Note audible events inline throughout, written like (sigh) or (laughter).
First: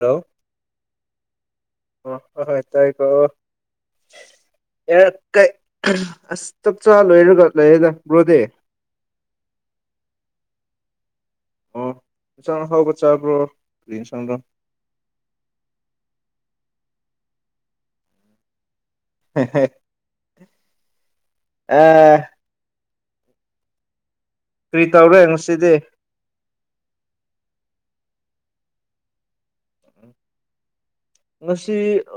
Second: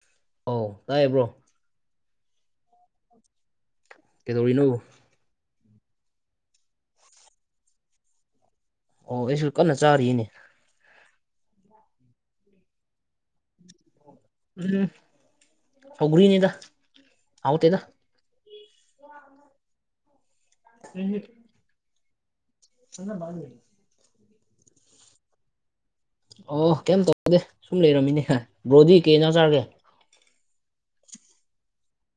Hello ꯑꯧ ꯇꯥꯏꯌꯦ bro ꯑꯣ ꯑꯣꯍꯣꯏ ꯇꯥꯏ ꯀꯣ ꯀꯩꯗꯧꯔꯤꯅꯣ ꯑꯦ ꯀꯩ ꯑꯁ ꯆꯛ ꯆꯥ ꯂꯣꯏꯔꯒꯥ ꯂꯩꯔꯦꯗ ꯕ꯭ꯔꯣꯗꯤ ꯑꯣ ꯑꯩꯁꯨ ꯀꯟꯅ ꯆꯥꯔꯤꯅꯦ ꯑꯣ ꯏꯟꯆꯥꯡ ꯑꯍꯥꯎ ꯆꯥꯕ꯭ꯔꯣ ꯀꯔꯤ ꯏꯟꯁꯥꯡꯂꯥ ꯎꯝ ꯁꯧꯒ꯭ꯔꯤꯅꯤꯗ ꯍꯥꯎꯇꯦꯗ (unintelligible) (unintelligible) ꯑꯥ (unintelligible) ꯀꯔꯤ ꯇꯧꯔꯦ ꯉꯁꯤꯗꯤ ꯑꯣ ꯀꯩꯝ ꯇꯧꯗꯦ ꯁꯨꯝ ꯂꯩꯔꯝꯃꯤꯅꯦ ꯕ꯭ꯔꯣꯗꯤ ꯀꯩ ꯏꯟꯖꯥꯡ ꯆꯥꯔꯒꯦ ꯉꯁꯤ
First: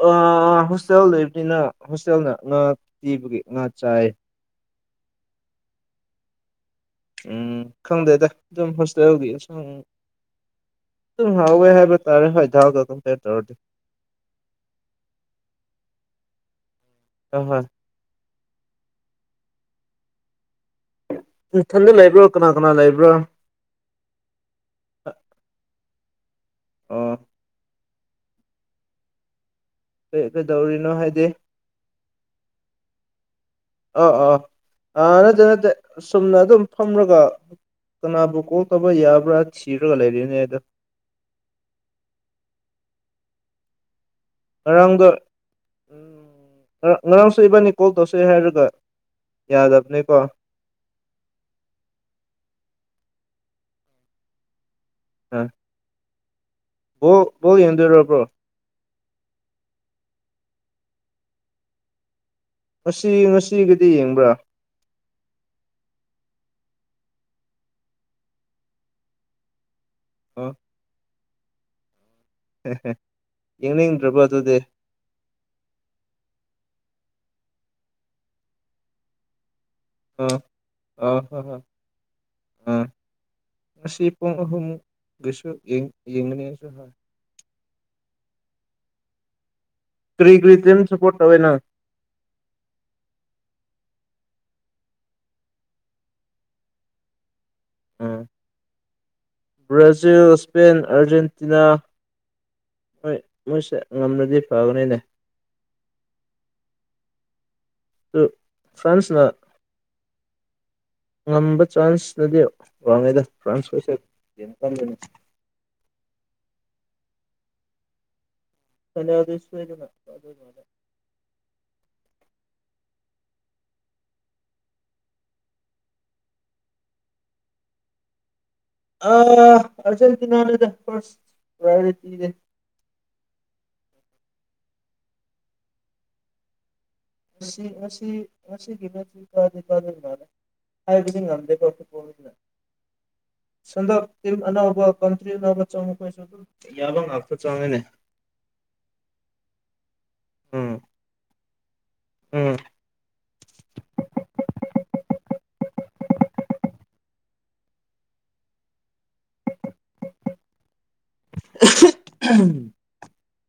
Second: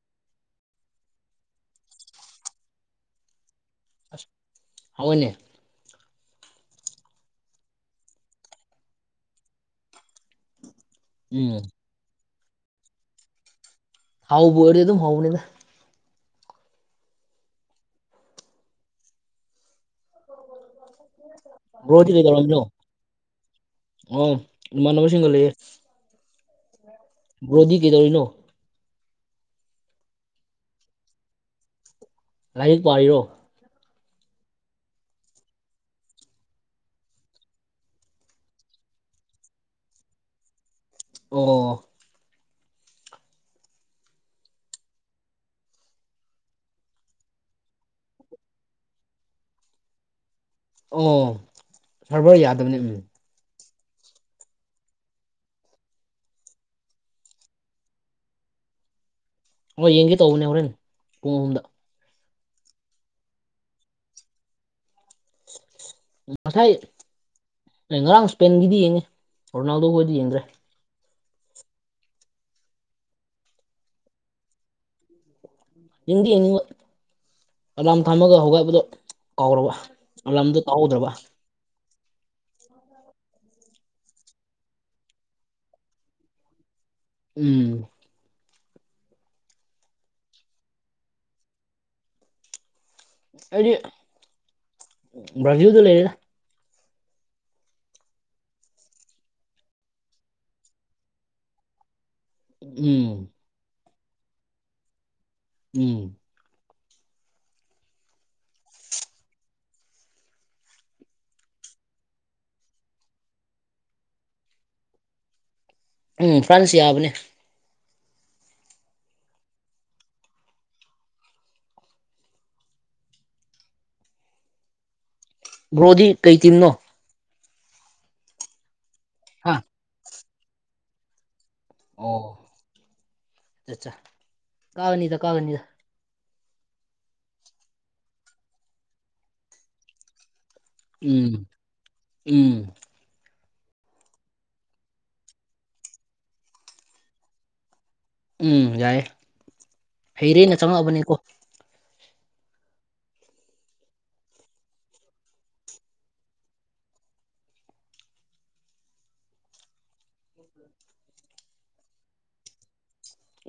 ꯑꯥ ꯍꯣꯁꯇꯦꯜ ꯂꯩꯕꯅꯤꯅ ꯍꯣꯁꯇꯦꯜꯅ ꯉꯥ ꯄꯤꯕꯒꯤ ꯉꯥ ꯆꯥꯏ ꯍꯥꯎꯋꯤꯅꯦ ꯎꯝ ꯈꯪꯗꯦꯗ ꯑꯗꯨꯝ ꯍꯣꯁꯇꯦꯜꯒꯤ ꯏꯟꯁꯥꯡ ꯑꯗꯨꯝ ꯎꯝ ꯍꯥꯎꯋꯦ ꯍꯥꯏꯕ ꯇꯥꯔꯦ ꯍꯣꯏ ꯗꯥꯜꯒꯥ ꯀꯝꯄꯤꯌꯥꯔ ꯇꯧꯔꯗꯤ ꯍꯥꯎꯕꯨꯔꯗꯤ ꯑꯗꯨꯝ ꯍꯥꯎꯕꯅꯤꯗ ꯑꯥ ꯍꯣꯏ ꯅꯊꯟꯗ ꯕ꯭ꯔꯣꯗꯤ ꯂꯩꯕ꯭ꯔꯥ ꯀꯅꯥ ꯀꯩꯗꯧꯔꯝꯃꯤꯅꯣ ꯀꯅꯥ ꯂꯩꯕ꯭ꯔꯥ ꯑꯣ ꯏꯃꯥꯟꯅꯕꯁꯤꯡꯒ ꯂꯩꯌꯦ ꯑꯣ ꯕ꯭ꯔꯣꯗꯤ ꯀꯩꯗꯧꯔꯤꯅꯣ ꯀꯩ ꯀꯩꯗꯧꯔꯤꯅꯣ ꯍꯥꯏꯗꯤ ꯂꯥꯏꯔꯤꯛ ꯄꯥꯔꯤꯔꯣ ꯑꯥ ꯑꯥ ꯑꯥ ꯅꯠꯇꯦ ꯅꯠꯇꯦ ꯁꯨꯝꯅ ꯑꯗꯨꯝ ꯐꯝꯔꯒ ꯀꯅꯥꯕꯨ ꯀꯣꯜ ꯇꯧꯕ ꯌꯥꯕ꯭ꯔꯥ ꯊꯤꯔꯒ ꯂꯩꯔꯤꯅꯦ ꯑꯗꯨ ꯑꯣ ꯉꯔꯥꯡꯗꯣ ꯉꯔꯥꯡꯁꯨ ꯏꯕꯥꯅꯤ ꯀꯣꯜ ꯇꯧꯁꯦ ꯍꯥꯏꯔꯒ ꯌꯥꯗꯕꯅꯤꯀꯣ ꯑꯣ ꯁꯔꯚꯔ ꯌꯥꯗꯕꯅꯤ ꯑ ꯕꯣꯜ ꯕꯣꯜ ꯌꯦꯡꯗꯣꯏꯔꯣ ꯕ꯭ꯔꯣ ꯍꯣꯏ ꯌꯦꯡꯒꯦ ꯇꯧꯕꯅꯦ ꯍꯣꯔꯦꯟ ꯄꯨꯡ ꯑꯍꯨꯝꯗ ꯉꯁꯤ ꯉꯁꯤꯒꯤꯗꯤ ꯌꯦꯡꯕ꯭ꯔꯥ ꯉꯁꯥꯏ ꯉꯔꯥꯡ ꯏꯁꯄꯦꯟꯒꯤꯗꯤ ꯌꯦꯡꯉꯦ ꯔꯣꯅꯥꯜꯗꯣ ꯈꯣꯏꯗꯤ ꯌꯦꯡꯗ꯭ꯔꯦ ꯑꯣ ꯍꯦ ꯍꯦ ꯌꯦꯡꯅꯤꯡꯗ꯭ꯔꯕ ꯑꯗꯨꯗꯤ ꯌꯦꯡꯗꯤ ꯌꯦꯡꯅꯤꯡꯕ ꯑꯂꯥꯝ ꯊꯝꯃꯒ ꯍꯧꯒꯠꯄꯗꯣ ꯀꯥꯎꯔꯕ ꯑ ꯑꯂꯥꯝꯗꯣ ꯇꯥꯍꯧꯗ꯭ꯔꯕ ꯑ ꯍ ꯍ ꯑꯥ ꯉꯁꯤ ꯄꯨꯡ ꯑꯍꯨꯝ ꯒꯤꯁꯨ ꯌꯦꯡ ꯌꯦꯡꯒꯅꯤ ꯑꯩꯁꯨ ꯍꯣꯏ ꯎꯝ ꯀꯔꯤ ꯀꯔꯤ ꯇꯤꯝ ꯁꯄꯣꯔꯠ ꯇꯧꯋꯦꯅꯪ ꯑꯩꯗꯤ ꯕ꯭ꯔꯖꯤꯜꯗ ꯂꯩꯌꯦꯗ ꯎꯝ ꯕ꯭ꯔꯥꯖꯤꯜ ꯏꯁꯄꯦꯟ ꯑꯔꯖꯦꯟꯇꯤꯅꯥ ꯍꯣꯏ ꯎꯝ ꯃꯣꯏꯁꯦ ꯉꯝꯔꯗꯤ ꯐꯕꯅꯤꯅꯦ ꯎꯝ ꯑꯗꯨ ꯐ꯭ꯔꯥꯟꯁꯅ ꯉꯝꯕ ꯆꯥꯟꯁꯅꯗꯤ ꯋꯥꯡꯉꯦꯗ ꯐ꯭ꯔꯥꯟꯁ ꯈꯣꯏꯁꯦ (unintelligible) ꯎꯝ ꯐ꯭ꯔꯥꯟꯁ ꯌꯥꯕꯅꯦ (unintelligible) ꯕ꯭ꯔꯣꯗꯤ ꯀꯩ ꯇꯤꯝꯅꯣ ꯑ ꯍꯥ ꯑꯔꯖꯦꯟꯇꯤꯅꯥꯅꯦꯗ ꯐꯔꯁ ꯑꯣ ꯆꯆꯥ ꯀꯥꯒꯅꯤꯗ ꯀꯥꯒꯅꯤꯗ ꯉꯁꯤ ꯉꯁꯤ ꯉꯁꯤꯒꯤ ꯃꯦꯠꯁꯇꯤ ꯀꯥꯗꯤ ꯀꯥꯗꯣꯏ ꯃꯥꯜꯂꯦ ꯍꯥꯏꯗꯤ ꯎꯝ ꯉꯗꯦꯀꯣ ꯐꯨꯠꯕꯣꯜꯅꯤꯅ ꯎꯝ ꯍꯟꯗꯛ ꯇꯤꯝ ꯑꯅꯧꯕ ꯀꯟꯇ꯭ꯔꯤ (unintelligible) ꯑꯗꯨꯝ ꯌꯥꯕ ꯉꯥꯛꯇ ꯆꯪꯉꯦꯅꯦ ꯎꯝ ꯌꯥꯏꯌꯦ ꯍꯩꯔꯦꯅ ꯎꯝ ꯆꯪꯉꯛꯑꯕꯅꯦꯀꯣ ꯎꯝ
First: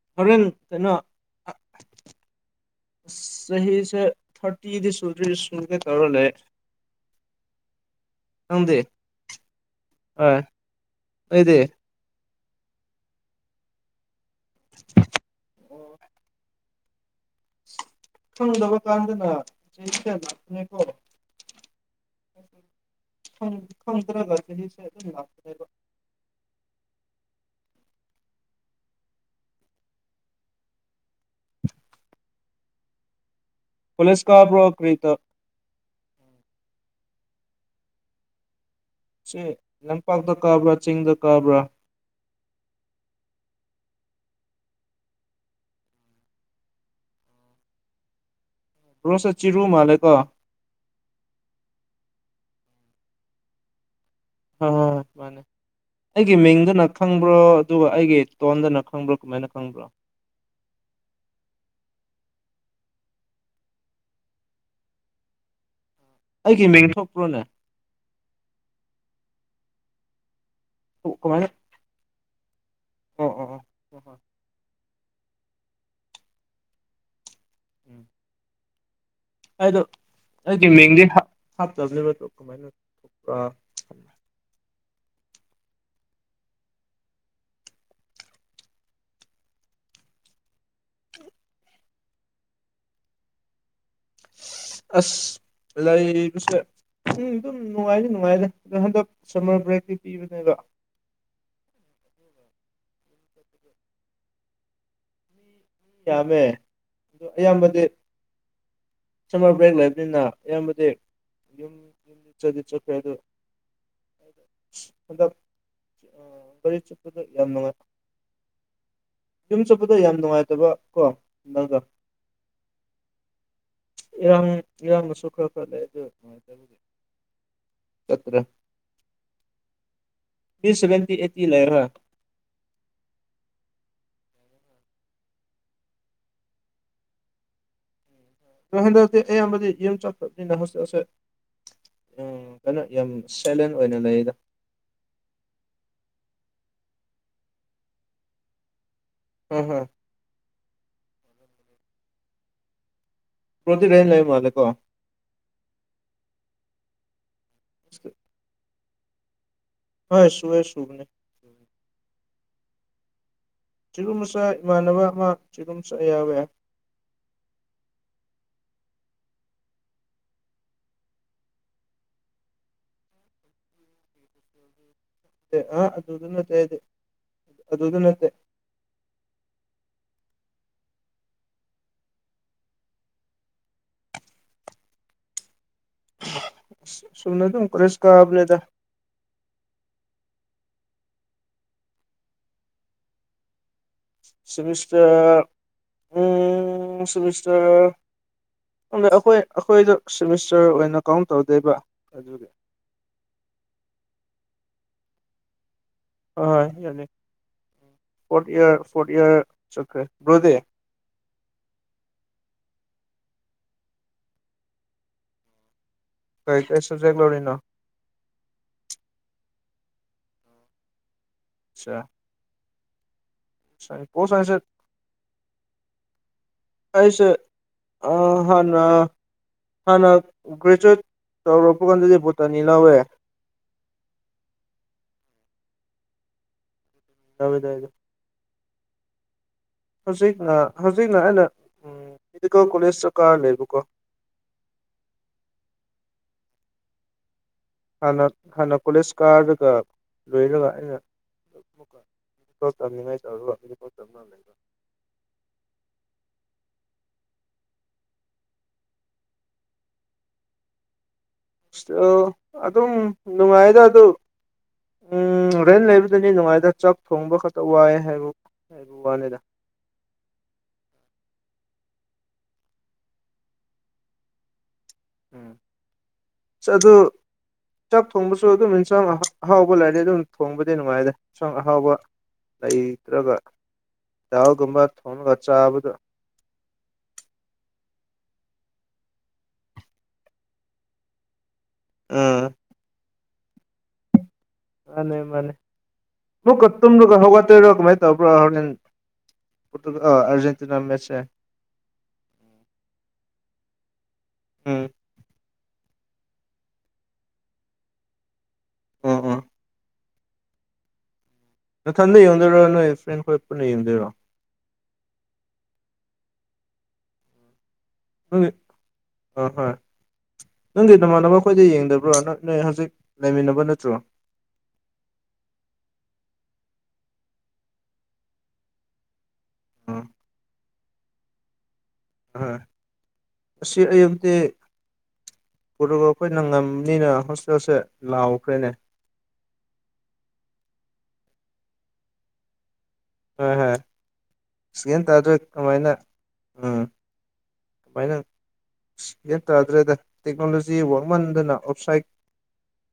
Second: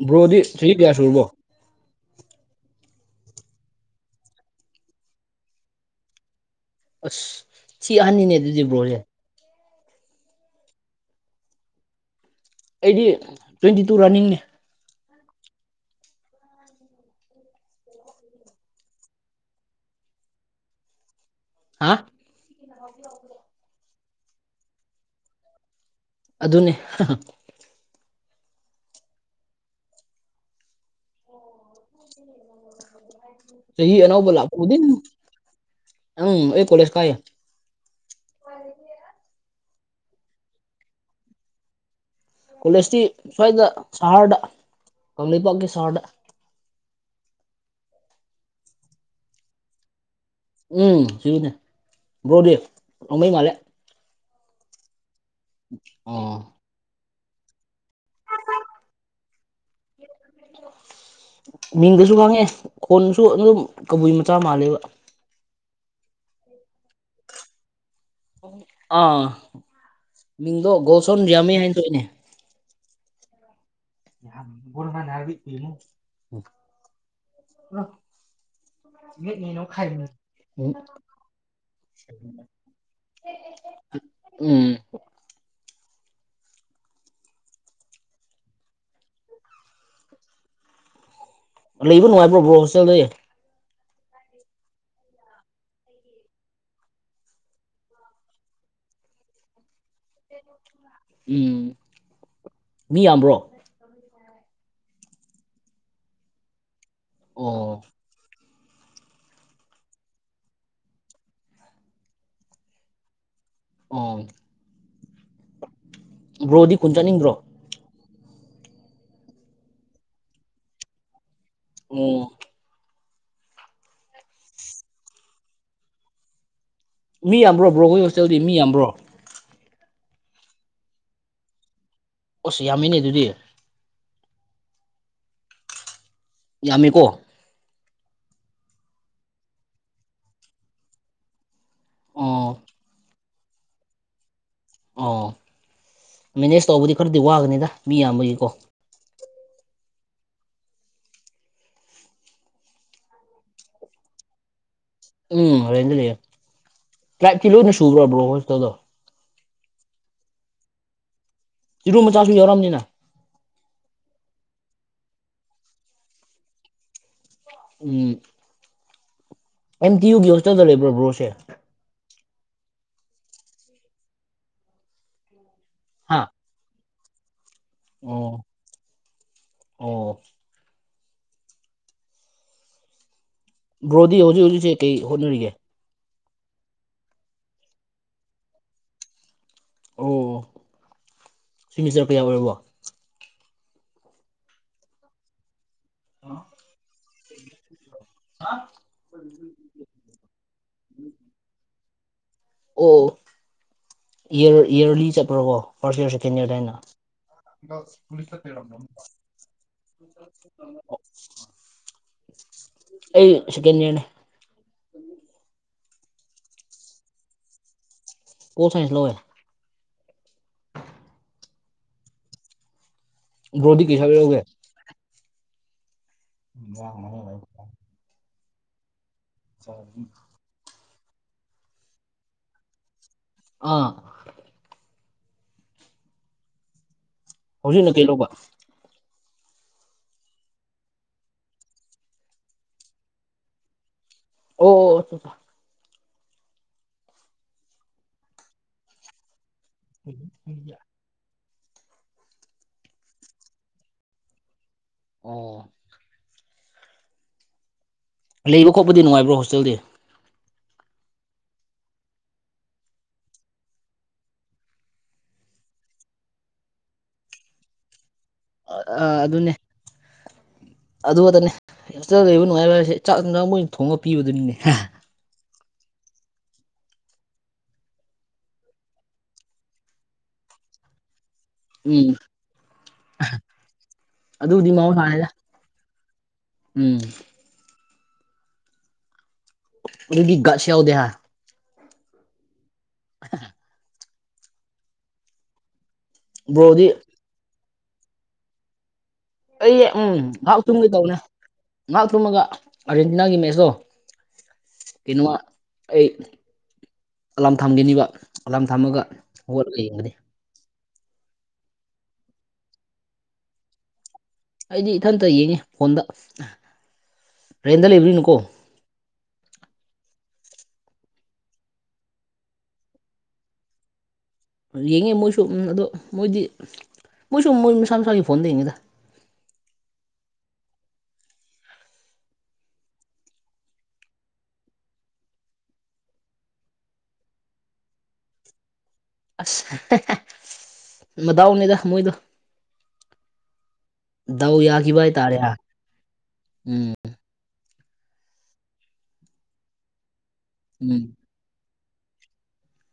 ꯕ꯭ꯔꯣꯗꯤ ꯍꯣꯔꯦꯟ ꯆꯍꯤ ꯀꯌꯥ ꯀꯩꯅꯣ ꯁꯨꯔꯕꯣ ꯆꯍꯤꯁꯦ ꯊꯥꯔꯇꯤꯗꯤ ꯁꯨꯗ꯭ꯔꯤ ꯁꯨꯒꯦ ꯇꯧꯔ ꯂꯩ ꯑꯁ ꯊꯤ ꯑꯍꯟꯅꯤꯅꯦ ꯑꯗꯨꯗꯤ ꯅꯪꯗꯤ ꯕ꯭ꯔꯣꯁꯦ ꯍꯣꯏ ꯑꯩꯗꯤ ꯑꯩꯗꯤ ꯇ꯭ꯋꯦꯟꯇꯤ ꯇꯨ ꯔꯟꯅꯤꯡꯅꯦ (unintelligible) ꯈꯪꯗꯕ ꯀꯥꯟꯗꯅ (unintelligible) ꯄꯅꯦꯀꯣ ꯍꯥ ꯈꯣ ꯈꯪꯗ꯭ꯔꯒ ꯆꯍꯤꯁꯦ ꯑꯗꯨꯝ ꯂꯥꯛꯄꯅꯦꯕ ꯑꯗꯨꯅꯦ ꯆꯍꯤ ꯀꯣꯂꯦꯖ ꯑꯅꯧꯕ ꯂꯥꯛꯄ ꯀꯥꯕ꯭ꯔꯣ ꯈꯨꯗꯤꯡ ꯀꯔꯤ ꯎꯝ ꯑꯩ ꯀꯣꯂꯦꯁ ꯀꯥꯏ ꯁꯤ ꯂꯝꯄꯥꯛꯇ ꯀꯥꯕ꯭ꯔꯥ ꯆꯤꯡꯗ ꯀꯥꯕ꯭ꯔꯥ ꯀꯣꯂꯦꯖꯇꯤ ꯁ꯭ꯋꯥꯏꯗ ꯁꯍꯔꯗ ꯀꯪꯂꯩꯄꯥꯛꯀꯤ ꯁꯍꯔꯗ ꯕ꯭ꯔꯣꯁꯦ ꯆꯤꯔꯨ ꯃꯥꯜꯂꯦꯀꯣ ꯎꯝ ꯆꯤꯔꯨꯅꯦ ꯕ꯭ꯔꯣꯗꯤ (unintelligible) ꯃꯥꯜꯂꯦ ꯍꯣ ꯍꯣ ꯍꯣꯏ ꯃꯥꯅꯦ ꯑꯣ ꯑꯩꯒꯤ ꯃꯤꯡꯗꯨꯅ ꯈꯪꯕ꯭ꯔꯣ ꯑꯗꯨꯒ ꯑꯩꯒꯤ ꯇꯣꯟꯗꯅ ꯈꯪꯕ꯭ꯔꯣ ꯀꯃꯥꯏꯅ ꯈꯪꯕ꯭ꯔꯣ ꯃꯤꯡꯗꯁꯨ ꯈꯪꯉꯦ ꯈꯣꯟꯁꯨ ꯑꯗꯨꯝ ꯀꯕꯨꯏ ꯃꯆꯥ ꯃꯥꯜꯂꯦꯕ ꯑꯩꯒꯤ ꯃꯤꯡ ꯊꯣꯛꯄ꯭ꯔꯣꯅꯦ ꯑꯥ ꯃꯤꯡꯗꯣ ꯒꯣꯜꯁꯣꯟ ꯀꯃꯥꯏꯅ ꯔꯤꯌꯥꯃꯤ ꯍꯥꯏꯅ ꯊꯣꯛꯏꯅꯦ ꯑꯣ ꯑꯣ ꯑꯣ ꯍꯣꯏ ꯍꯣꯏ ꯎꯝ (unintelligible) (unintelligible) ꯑꯩꯗꯣ ꯑꯩꯒꯤ ꯎꯝ ꯃꯤꯡꯗꯤ ꯍꯞ ꯍꯥꯞꯇꯕꯅꯦꯕꯗꯣ ꯀꯃꯥꯏꯅ (unintelligible) ꯎꯝ ꯂꯩꯕ ꯅꯨꯡꯉꯥꯏꯕ꯭ꯔꯣ ꯕ꯭ꯔꯣ ꯍꯣꯁꯇꯦꯜꯗꯤ ꯑꯁ ꯂꯩꯕꯁꯦ ꯎꯝ ꯑꯗꯨꯝ ꯅꯨꯡꯉꯥꯏꯗꯤ ꯅꯨꯡꯉꯥꯏꯗꯥ ꯑꯗꯣ ꯍꯟꯗꯛ ꯁꯝꯃꯔ ꯕ꯭ꯔꯦꯛꯇꯤ ꯄꯤꯕꯅꯦꯕ ꯎꯝ ꯃꯤ ꯌꯥꯝꯕ꯭ꯔꯣ ꯌꯥꯝꯃꯦ ꯑꯗꯨ ꯑꯌꯥꯝꯕꯗꯤ ꯑꯣ ꯁꯝꯃꯔ ꯕ꯭ꯔꯦꯛ ꯂꯩꯕꯅꯤꯅ ꯑꯌꯥꯝꯕꯗꯤ ꯆꯠꯇꯤ ꯆꯠꯈ꯭ꯔꯦ ꯑꯗꯨ ꯑꯣ ꯍꯟꯗꯛ ꯑ ꯕ꯭ꯔꯣꯗꯤ ꯈꯨꯟ (unintelligible) ꯆꯠꯅꯤꯡꯗ꯭ꯔꯣ ꯌꯥꯝ ꯅꯨꯡꯉꯥꯏ ꯌꯨꯝ ꯆꯠꯄꯗ ꯌꯥꯝ ꯅꯨꯡꯉꯥꯏꯇꯕꯀꯣ ꯅꯪꯒ ꯎꯝ ꯏꯌꯥꯡ ꯏꯌꯥꯝꯕꯁꯨ ꯈꯔ ꯈꯔ ꯂꯩ ꯑꯗꯨ ꯅꯨꯡꯉꯥꯏꯇꯕꯒꯤ ꯃꯤ ꯌꯥꯝꯕ꯭ꯔꯣ ꯕ꯭ꯔꯣꯈꯣꯏ ꯍꯣꯁꯇꯦꯜꯗꯤ ꯆꯠꯇ꯭ꯔꯦ ꯃꯤ ꯌꯥꯝꯕ꯭ꯔꯣ ꯃꯤ ꯁꯦꯚꯦꯟꯇꯤ ꯑꯩꯠꯇꯤ ꯂꯩꯔꯥ ꯑꯣꯁ ꯌꯥꯝꯃꯤꯅꯦ ꯑꯗꯨꯗꯤ ꯌꯥꯝꯃꯤꯀꯣ ꯕ꯭ꯔꯣ ꯍꯟꯗꯛꯇꯤ ꯑꯌꯥꯝꯕꯗꯤ ꯌꯨꯝ ꯆꯠꯄꯅꯤꯅ ꯍꯣꯁꯇꯦꯜꯁꯦ ꯎꯝ ꯑꯣ ꯀꯩꯅꯣ ꯌꯥꯝ ꯁꯥꯏꯂꯦꯟ ꯑꯣꯏꯅ ꯂꯩꯗ ꯑꯣ ꯃꯦꯅꯦꯖ ꯇꯧꯕꯗꯤ ꯈꯔꯗꯤ ꯋꯥꯒꯅꯤꯗ ꯃꯤ ꯌꯥꯝꯕꯒꯤꯀꯣ ꯍꯣꯏ ꯍꯣꯏ ꯕ꯭ꯔꯣꯗꯤ ꯔꯦꯟ ꯂꯩꯕ ꯃꯥꯜꯂꯤꯀꫭ ꯎꯝ ꯔꯦꯟꯗ ꯂꯩꯌꯦ ꯇ꯭ꯔꯥꯏꯞꯇꯤ ꯂꯣꯏꯅ ꯁꯨꯕ꯭ꯔꯣ ꯕ꯭ꯔꯣ ꯍꯣꯏ ꯍꯣꯁꯇꯦꯜꯗꯣ ꯍꯣꯏ ꯁꯨꯌꯦ ꯁꯨꯕꯅꯦ ꯆꯤꯔꯨ ꯃꯆꯥꯁꯨ ꯌꯥꯎꯔꯝꯅꯤꯅ ꯆꯤꯔꯨ ꯃꯆꯥ ꯏꯃꯥꯟꯅꯕ ꯑꯃ ꯆꯤꯔꯨ ꯃꯆꯥ ꯌꯥꯎꯋꯦ ꯎꯝ ꯑꯦꯝ ꯗꯤ ꯌꯨꯒꯤ ꯍꯣꯁꯇꯦꯜꯗ ꯂꯩꯕ꯭ꯔꯣ ꯕ꯭ꯔꯣꯁꯦ ꯑꯥ ꯍꯥ ꯑꯗꯨꯗ ꯅꯠꯇꯦ ꯑꯩꯗꯤ ꯑꯗꯨꯗ ꯅꯠꯇꯦ ꯑꯣ ꯑꯣ ꯕ꯭ꯔꯣꯗꯤ ꯍꯧꯖꯤꯛ ꯍꯧꯖꯤꯛꯁꯦ ꯀꯩ ꯍꯣꯠꯅꯔꯤꯒꯦ ꯁꯨꯝꯅꯗꯨꯝ ꯀꯣꯂꯦꯖ ꯀꯥꯕꯅꯤꯗ ꯑꯣ ꯁꯤꯃꯤꯁꯇꯔ ꯀꯌꯥ ꯑꯣꯏꯔꯕꯣ ꯁꯤꯃꯤꯁꯇꯔ ꯎꯝ ꯁꯤꯃꯤꯁꯇꯔ ꯑꯩꯈꯣꯏ ꯑꯩꯈꯣꯏꯗꯣ ꯁꯤꯃꯤꯁꯇꯔ ꯑꯣꯏꯅ ꯀꯥꯎꯟ ꯇꯧꯗꯦꯕ ꯑꯗꯨꯒꯤ ꯑꯣ ꯏꯌꯔ ꯏꯌꯔꯂꯤ ꯆꯠꯄ꯭ꯔꯣꯀꯣ ꯐꯥꯔꯁ ꯏꯌꯔꯁꯤ ꯑꯣꯏ ꯌꯥꯅꯤ ꯐꯣꯔꯠ ꯏꯌꯔ ꯐꯣꯔꯠ ꯏꯌꯔ ꯆꯠꯈ꯭ꯔꯦ ꯕ꯭ꯔꯣꯗꯤ ꯑꯩ ꯁꯤꯀꯦꯟ ꯏꯌꯔꯅꯤ ꯀꯩ ꯀꯩ ꯁꯕꯖꯦꯛ ꯂꯧꯔꯤꯅꯣ꯫ ꯄꫭꯜ ꯁꯥꯏꯟꯁ ꯂꯧꯑꯦ꯫ (unintelligible) ꯕ꯭ꯔꫭꯗꯤ ꯀꯩ ꯁꯕꯖꯦꯛ ꯄꯣꯜ ꯂꯧꯒꯦ꯫ ꯁꯥꯏꯟꯁꯁꯦ ꯑꯩꯁꯦ ꯑꯥ ꯍꯥꯟꯅ ꯍꯥꯟꯅ ꯒ꯭ꯔꯦꯆꯨꯋꯦꯠ ꯇꯧꯔꯛꯄ ꯀꯥꯟꯗꯗꯤ ꯕꫭꯇꯥꯅꯤ ꯂꯧꯋꯦ꯫ ꯑꯥ꯫ ꯂꯧꯋꯦꯗ ꯑꯩꯗꯣ ꯍꯧꯖꯤꯛꯅ ꯀꯩ ꯂꯧꯕ꯫ ꯍꯧꯖꯤꯛꯅ ꯍꯧꯖꯤꯛꯅ ꯑꯩꯅ ꯎ ꯃꯦꯗꯤꯀꯦꯜ ꯀꯣꯂꯦꯖꯗ ꯀꯥꯔ ꯂꯩꯕꯀꯣ꯫ ꯑꯣ ꯑꫭ꯫ ꯍꯥꯟꯅ ꯍꯥꯟꯅ ꯀꯣꯂꯦꯖ ꯀꯥꯔꯒ ꯂꯣꯏꯔꯒ ꯑꯩꯅ (inaudible) ꯑꯣ꯫ ꯂꯩꯕ ꯈꯣꯠꯄꯗꯤ ꯅꯨꯡꯉꯥꯏꯕ꯭ꯔꯣ ꯍꯣꯁꯇꯦꯜꯗꯤ꯫ ꯁ꯭ꯇꯦꯜ ꯑꯗꯨꯝ ꯅꯨꯡꯉꯥꯏꯗ ꯑꯗꯨ ꯎꯝ ꯔꯦꯟ ꯂꯩꯕꯗꯅꯤ ꯅꯨꯡꯉꯥꯏꯗ ꯆꯥꯛ ꯊꯣꯡꯕ ꯈꯛꯇ ꯋꯥꯏ ꯍꯥꯏꯕꯨ ꯑ ꯑ ꯑꯗꯨꯅꯦ꯫ ꯑꯗꯨꯈꯗꯅꯦ ꯍꯣꯁꯇꯦꯜ ꯂꯩꯕ ꯅꯨꯡꯉꯥꯏꯕ ꯍꯥꯏꯁꯦ ꯆꯥꯛ ꯍꯦꯟꯁꯥꯡ ꯃꯣꯏꯅ ꯊꯣꯡꯉ ꯄꯤꯕꯗꯨꯅꯤꯅꯦ ꯍꯥ꯫ ꯎꯝ ꯑꯗꯨ ꯆꯥꯛ ꯊꯣꯡꯕꯁꯨ ꯑꯗꯨꯝ ꯏꯟꯁꯥꯡ ꯑꯍꯥꯎꯕ ꯂꯩꯔꯗꯤ ꯑꯗꯨꯝ ꯊꯣꯡꯕꯗꯤ ꯅꯨꯡꯉꯥꯏꯗ꯫ ꯏꯁꯥꯡ ꯑꯍꯥꯎꯕ ꯎꯝ ꯂꯩꯇ꯭ꯔꯒ ꯑꯗꯨꯕꯨꯗꯤ ꯗꯥꯜꯒꯨꯝꯕ ꯃꯍꯧꯁꯥꯅꯤꯗ ꯊꯣꯡꯉꯒ ꯆꯥꯕꯗꯨ ꯎꯝ꯫ ꯑꯗꯨꯒꯤ ꯒꯠꯁ ꯌꯧꯗꯦ ꯍꯥ꯫ ꯎꯝ꯫ (unintelligible) ꯃꯥꯅꯦ ꯃꯥꯅꯦ ꯑꯥꯃꯨꯛꯀ ꯕ꯭ꯔꯣꯗꯤ ꯇꯨꯝꯔꯒ ꯍꯧꯒꯠ ꯇꯣꯏꯔꯥ ꯀꯥꯃꯥꯏ ꯇꯧꯕꯔꯥ ꯅꯪ ꯑꯩ ꯎꯝ ꯉꯥꯏꯍꯥꯛ ꯇꯨꯝꯒꯦ ꯇꯧꯕꯅꯦ ꯃꯦꯠꯁꯁꯦ ꯉꯥꯏꯍꯥꯛ ꯇꯨꯝꯃꯒ ꯑꯥꯔꯖꯦꯟꯇꯤꯅꯥꯒꯤ ꯃꯦꯠꯆꯇꯣ ꯎꯝ꯫ ꯀꯩꯅꯣꯃꯥ ꯑꯩ ꯑꯂꯥꯝ ꯊꯝꯒꯤꯅꯤꯕ꯫ ꯑꯂꯥꯝ ꯊꯝꯃꯒ ꯎꯝ ꯎꯝ ꯍꯧꯒꯠꯂꯒ ꯌꯦꯡꯕꯅꯤ꯫ ꯅꯊꯟꯗ ꯌꯦꯡꯗꯣꯏꯔꯣ ꯅꯣꯏ ꯐ꯭ꯔꯦꯟ ꯈꯣꯏ ꯄꯨꯟꯅ ꯌꯦꯡꯗꯣꯏꯔꯣ꯫ ꯑꯩꯗꯤ ꯏꯊꯟꯇ ꯌꯦꯡꯉꯦ ꯐꯣꯟꯗ ꯔꯦꯟꯠꯗꯥ ꯂꯩꯕꯅꯤꯅ (inaudible) ꯍꯣꯏ ꯍ‌ꯣꯏ꯫ ꯅꯪꯒꯤ ꯅꯃꯥꯟꯅꯕ ꯈꯣꯏꯗꯤ ꯌꯦꯡꯗꯕ꯭ꯔꯣ ꯅꯪ ꯅꯣꯏ ꯍꯧꯖꯤꯛ ꯂꯩꯃꯤꯟꯅꯕ ꯅꯠꯇ꯭ꯔꯣ꯫ ꯌꯦꯡꯉꯦ ꯃꯣꯏꯁꯨ ꯎꯝ ꯑꯗꯣ ꯃꯣꯏꯗꯤ ꯃꯣꯏꯁꯨ ꯃꯣꯏ ꯃꯁꯥ ꯃꯁꯥꯒꯤ ꯐꯣꯟꯗ ꯌꯦꯡꯉꯤꯗ꯫ ꯑꯣ꯫ ꯍꫭꯏ ꯑꯁꯤ ꯑꯌꯨꯛꯇꯤ ꯄꯣꯔꯇꯨꯒꯥꯜ ꯈꯣꯏꯅ ꯉꯝꯅꯤꯅ ꯍꯣꯁꯇꯦꯜꯁꯦ ꯂꯥꯎꯈ꯭ꯔꯦꯅꯦ꯫ (unintelligible) ꯃꯗꯥꯎꯅꯤꯗ ꯃꯣꯏꯗꯣ꯫ ꯍꯣꯏ ꯍꯣꯏ ꯗꯎ ꯑꯁ ꯌꯥꯈꯤꯕ ꯒ꯭ꯌꯥꯟ ꯍꯥꯏ ꯇꯥꯗ꯭ꯔꯦ ꯇꯥꯔꯦ ꯍꯥ ꯀꯃꯥꯏꯅ ꯎꯝ꯫ ꯐꯥꯏꯅꯜ ꯒꯌ꯭ꯥꯟ ꯇꯥꯗ꯭ꯔꯦꯗ ꯇꯦꯛꯅꯣꯂꯣꯖꯤ ꯎꯝ ꯋꯥꯡꯃꯟꯗꯅ ꯑꯣꯞꯁꯥꯏꯠ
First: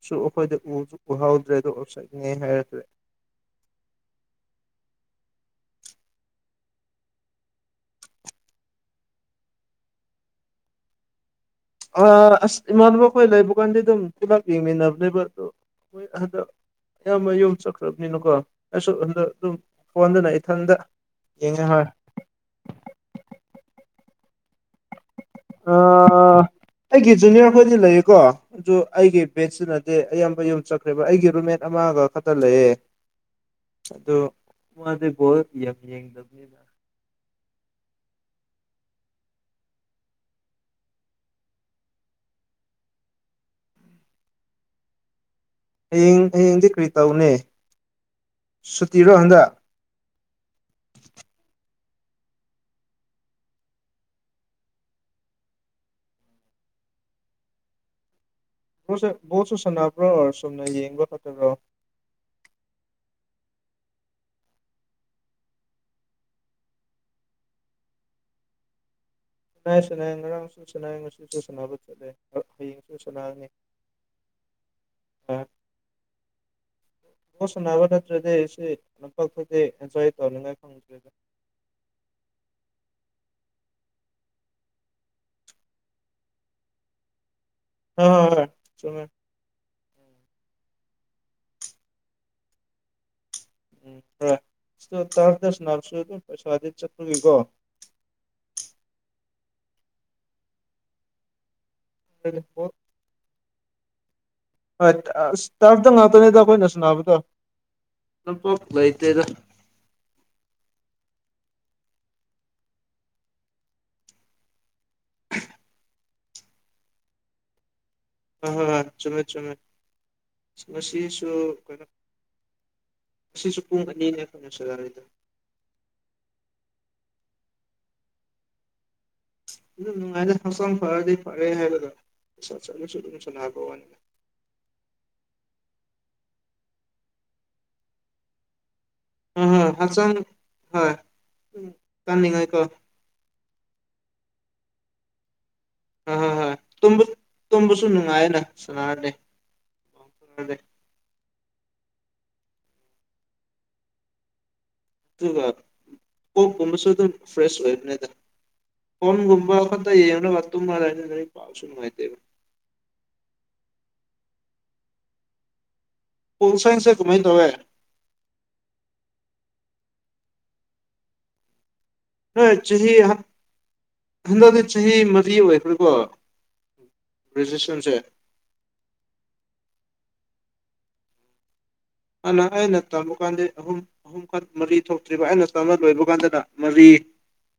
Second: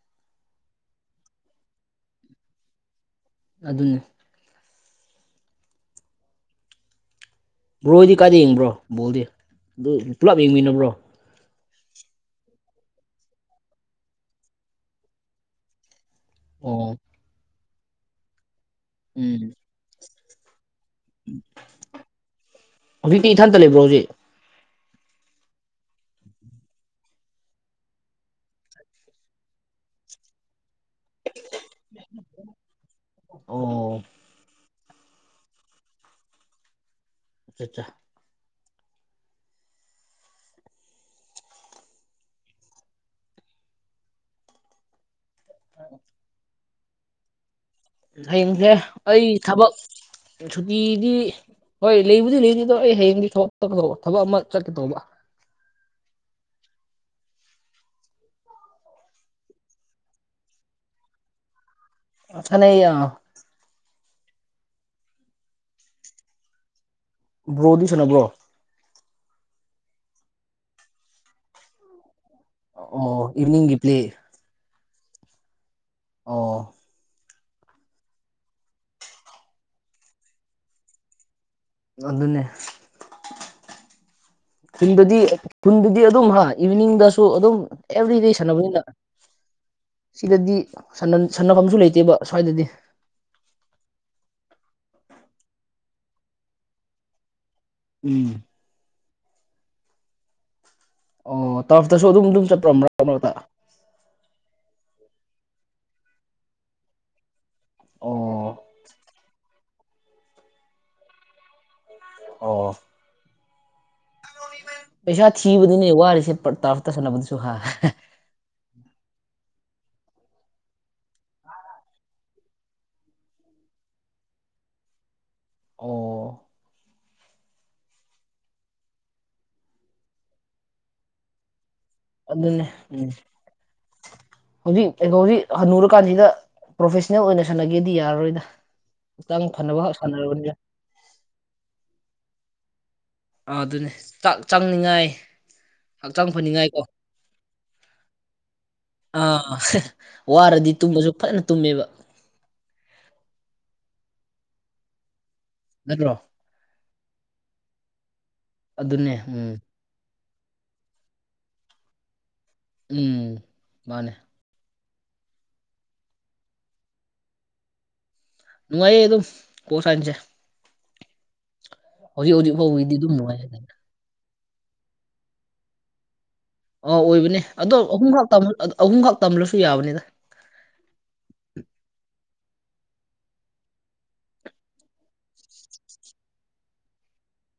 ꯁꯨ ꯑꯩꯈꯣꯏꯗ ꯎꯁꯨ ꯎꯍꯥꯎꯗ꯭ꯔꯦ ꯑꯗꯣ ꯑꯣꯞꯁꯥꯏꯠ ꯅꯤ ꯍꯥꯏꯔꯛꯈ꯭ꯔꯦ꯫ ꯑꯗꯨꯅꯦ꯫ ꯕ꯭ꯔꯣꯗꯤ ꯀꯥꯏꯗ ꯌꯦꯡꯕ꯭ꯔꯣ ꯕꯣꯜꯗꯤ ꯑꯗꯨ ꯄꯨꯂꯞ ꯌꯦꯡꯃꯤꯟꯅꯕ꯭ꯔꯣ꯫ ꯑ ꯑꯁ ꯏꯃꯥꯟꯅꯕ ꯈꯣꯏ ꯂꯩꯕ ꯀꯥꯟꯗꯤ ꯑꯗꯨꯝ ꯄꯨꯜꯂꯞ ꯌꯦꯡꯃꯤꯟꯅꯕꯅꯦꯕ ꯑꯗꯣ ꯃꫭꯏ ꯍꯟꯗꯛ ꯑꯣ ꯑꯌꯥꯝꯕ ꯌꯨꯝ ꯆꯠꯈ꯭ꯔꯕꯅꯤꯅꯀꯣ ꯑꯩꯁꯨ ꯑꯗꯨꯗ ꯎꯝ ꯑꯗꯨꯝ ꯐꯣꯟꯗꯨꯅ ꯏꯊꯟꯇ ꯌꯦꯡꯉꯦ ꯍꯣꯏ꯫ ꯍꯧꯖꯤꯛꯇꯤ ꯏꯊꯟꯇ ꯂꯩꯕ꯭ꯔꯣ ꯍꯧꯖꯤꯛ꯫ ꯑ ꯑꯩꯒꯤ ꯖꯨꯅꯤꯌꯔ ꯈꯣꯏꯗꯤ ꯂꯩꯌꯦꯀꯣ꯫ ꯑꯗꯨ ꯑꯩꯒꯤ ꯕꯦꯠꯁꯤꯅꯗꯤ ꯑꯌꯥꯝꯕ ꯌꯨꯝ ꯆꯠꯈ꯭ꯔꯦꯕ ꯑꯩꯒꯤ ꯔꯨꯝꯃꯦꯠ ꯑꯃꯥꯒ ꯈꯛꯇ ꯂꯩꯌꯦ ꯑꯣ ꯑꯗꯣ ꯃꯥꯁꯦ ꯕꯣꯜ ꯌꯥꯝ ꯌꯦꯡꯗꯕꯅꯤꯗ ꯑꯆꯠꯆꯥ ꯍꯌꯦꯡ ꯍꯌꯦꯡꯗꯤ ꯀꯔꯤ ꯇꯧꯅꯤ ꯍꯌꯦꯡꯁꯦ ꯁꯨꯇꯤꯔꯣ ꯑꯩ ꯍꯟꯗꯛ ꯊꯕꯛ ꯁꯨꯇꯤꯗꯤ ꯍꯣꯏ ꯂꯩꯕꯨꯗꯤ ꯂꯩꯅꯤ ꯑꯗꯣ ꯑꯩ ꯍꯌꯦꯡꯗꯤ ꯊꯕꯛ ꯇꯣꯛꯀꯗꯧꯕ ꯊꯕꯛ ꯑꯃ ꯆꯠꯀꯦ ꯇꯧꯕ ꯕ꯭ꯔꯣꯁꯦ ꯕꯣꯜꯁꯨ ꯁꯅꯥꯕ꯭ꯔꯣ ꯆꯨꯝꯅ ꯌꯦꯡꯕ ꯈꯛꯇꯪꯔꯣ ꯁꯥꯅꯩꯑꯦ ꯕ꯭ꯔꯣꯗꯤ ꯁꯥꯅꯕ꯭ꯔꯣ ꯁꯥꯅꯩꯏꯌꯦ ꯁꯥꯅꯩꯏꯌꯦ ꯉꯥꯔꯥꯡꯁꯨ ꯁꯥꯅꯩꯌꯦ ꯉꯁꯤꯁꯨ ꯁꯥꯅꯕ ꯆꯠꯂꯦ ꯑ ꯍꯌꯦꯡꯁꯨ ꯑꯣ ꯁꯥꯅꯒꯅꯤ ꯏꯚꯤꯅꯤꯡꯒꯤ ꯄ꯭ꯂꯦ ꯑꯥ ꯑꯣ ꯕꯣꯜ ꯁꯥꯟꯅꯕ ꯅꯠꯇ꯭ꯔꯗꯤ ꯁꯤ ꯂꯝꯄꯥꯛꯇꯗꯤ ꯑꯦꯟꯖꯣꯏ ꯇꯧꯅꯤꯡꯉꯥꯏ ꯈꯪꯗꯦꯗ ꯑꯗꯨꯅꯦ ꯈꯨꯟꯗꯗꯤ ꯈꯨꯟꯗꯗꯤ ꯑꯗꯨꯝ ꯍꯥ ꯏꯚꯤꯅꯤꯡꯗꯁꯨ ꯑꯗꯨꯝ ꯍꯣꯏ ꯍꯣꯏ ꯑꯦꯕ꯭ꯔꯤꯗꯦ ꯍꯣꯏ ꯁꯥꯟꯅꯕꯅꯤꯅ ꯆꯨꯝꯃꯦ ꯁꯤꯗꯗꯤ ꯁꯥꯟꯅꯐꯝꯁꯨ ꯂꯩꯇꯦꯕ ꯁ꯭ꯋꯥꯏꯗꯗꯤ ꯎꯝ ꯍꯣꯢ ꯇꯥ꯭ꯔꯞ ꯇ ꯁꯥꯅꯕꯁꯨ ꯑꯗꯨꯝ ꯄꯩꯁꯥ ꯆꯠꯄꯒꯤꯀꯣ ꯎꯝ ꯇꯥꯔꯞꯇꯁꯨ ꯑꯗꯨꯝ ꯑꯗꯨꯝ ꯆꯠꯄ꯭ꯔꯣ ꯍꯣꯏ ꯃꯔꯛ ꯃꯔꯛꯇ ꯍꯣꯏ ꯑ ꯇꯔꯞꯇ ꯉꯥꯛꯇꯅꯦꯗ ꯑꯩꯈꯣꯏꯅ ꯁꯥꯟꯅꯕꯗꯣ ꯑꯣ ꯂꯥꯝꯄꯥꯛ ꯂꯩꯇꯦꯗ ꯑꯣ ꯄꯩꯁꯥ ꯊꯤꯕꯗꯤꯅꯦ ꯋꯥꯔꯤꯁꯦ ꯇꯥꯔꯞꯇ ꯁꯥꯟꯅꯕꯁꯨ ꯍꯥ ꯍꯣꯢ ꯍꯣꯏ ꯆꯨꯝꯃꯦ ꯆꯨꯝꯃꯦ ꯉꯁꯤꯁꯨ ꯀꯩꯅꯣ ꯉꯁꯤꯁꯨ ꯄꯨꯡ ꯑꯅꯤꯅꯦ ꯁꯥꯟꯅꯔꯤꯗꯣ ꯑꯣ ꯅꯨꯡꯉꯥꯏꯗꯤ ꯍꯁꯅ ꯐꯔꯗꯤ ꯐꯔꯦ ꯍꯥꯏꯕꯠ ꯆ ꯑꯗꯨꯅꯦ ꯑꯗꯨ ꯎꯝ (inaudible) ꯆꯅꯤ ꯍꯧꯖꯤꯛ ꯑꯩ (inaudible) ꯍꯧꯖꯤꯛ ꯍꯟꯅꯨꯔ ꯀꯥꯟꯁꯤꯗ ꯄ꯭ꯔꯣꯐꯦꯁꯅꯦꯜ ꯑꯣꯏꯅ ꯁꯜꯂꯒꯦꯗꯤ ꯌꯥꯔꯔꯣꯏꯗ ꯍꯥꯛꯆꯥꯡ ꯍꯣꯏ ꯍꯣꯏ ꯐꯅꯕ ꯍꯛꯆꯥꯡ ꯁꯥꯟꯅꯕꯅꯤꯗ ꯍꯣꯏ ꯆꯥꯅꯤꯡꯉꯩ ꯀꯣ ꯑꯗꯨꯅꯦ ꯆꯥꯛ ꯆꯪꯅꯤꯡꯉꯥꯏ ꯍꯣꯏ ꯍꯛꯆꯥꯡ ꯍꯣꯏ ꯍꯣꯏ ꯐꯅꯤꯡꯉꯥꯏꯀꯣ ꯇꯨꯝꯕ ꯇꯨꯝꯕꯁꯨ ꯅꯨꯡꯉꯥꯏꯌꯦꯅ ꯁꯥꯟꯅꯔꯗꯤ ꯑꯥ ꯋꯥꯔꯗꯤ ꯇꯨꯝꯕꯁꯨ ꯐꯖꯅ ꯇꯨꯝꯃꯦꯕ ꯑꯗꯨꯒ ꯅꯠꯇ꯭ꯔꯣ ꯀꯣꯛꯀꯨꯝꯕꯁꯨ ꯑꯗꯨꯝ ꯐ꯭ꯔꯦꯁ ꯑꯣꯏꯕꯅꯤꯗ ꯀ (inaudible) ꯑꯗꯨꯅꯦ ꯎꯝ ꯟꯒꯨꯝꯕ ꯌꯦꯡꯔꯒ ꯇꯨꯝꯃꯒ ꯂꯩꯕꯁꯨ ꯂꯩꯔꯒ ꯂꯥꯢꯔꯤꯛ ꯄꯥꯕꯁꯨ ꯅꯨꯡꯉꯥꯢꯇꯦꯕ ꯎꯝ ꯃꯥꯅꯦ ꯄꯣꯜ ꯁꯥꯏꯟꯁꯦ ꯀꯃꯥꯏ ꯇꯧꯋꯦ ꯅꯨꯡꯉꯥꯏꯌꯦ ꯑꯗꯨꯝ ꯄꯣꯜ ꯁꯥꯏꯟꯁꯦ ꯅꯣꯏ ꯍꯧꯖꯤꯛ ꯆꯍꯤ ꯐꯥꯎꯒꯤꯗꯤ ꯑꯗꯨꯝ ꯍꯥꯞ ꯅꯨꯡꯉꯥꯏ ꯍꯟꯗꯛꯗꯤ ꯆꯍꯤ ꯃꯔꯤ ꯑꯣꯏꯕꯔꯥꯀꯣ ꯑꯧ ꯑꯣꯏꯕꯅꯦ ꯑꯗꯣ ꯑꯍꯨꯝꯈꯛ ꯇꯝ ꯑꯍꯨꯝꯈꯛ ꯇꯝꯂꯁꯨ ꯌꯥꯕꯅꯤꯗ ꯍꯥꯟꯅ ꯑꯩꯅ ꯇꯝꯕ ꯀꯥꯟꯗ ꯑꯍꯨꯝ ꯑꯍꯨꯝ ꯈꯛ ꯃꯔꯤ ꯊꯣꯛꯇ꯭ꯔꯤꯕ ꯑꯩꯅ ꯇꯝꯕ ꯂꯣꯏꯕ ꯀꯥꯟꯗꯅ ꯃꯔꯤ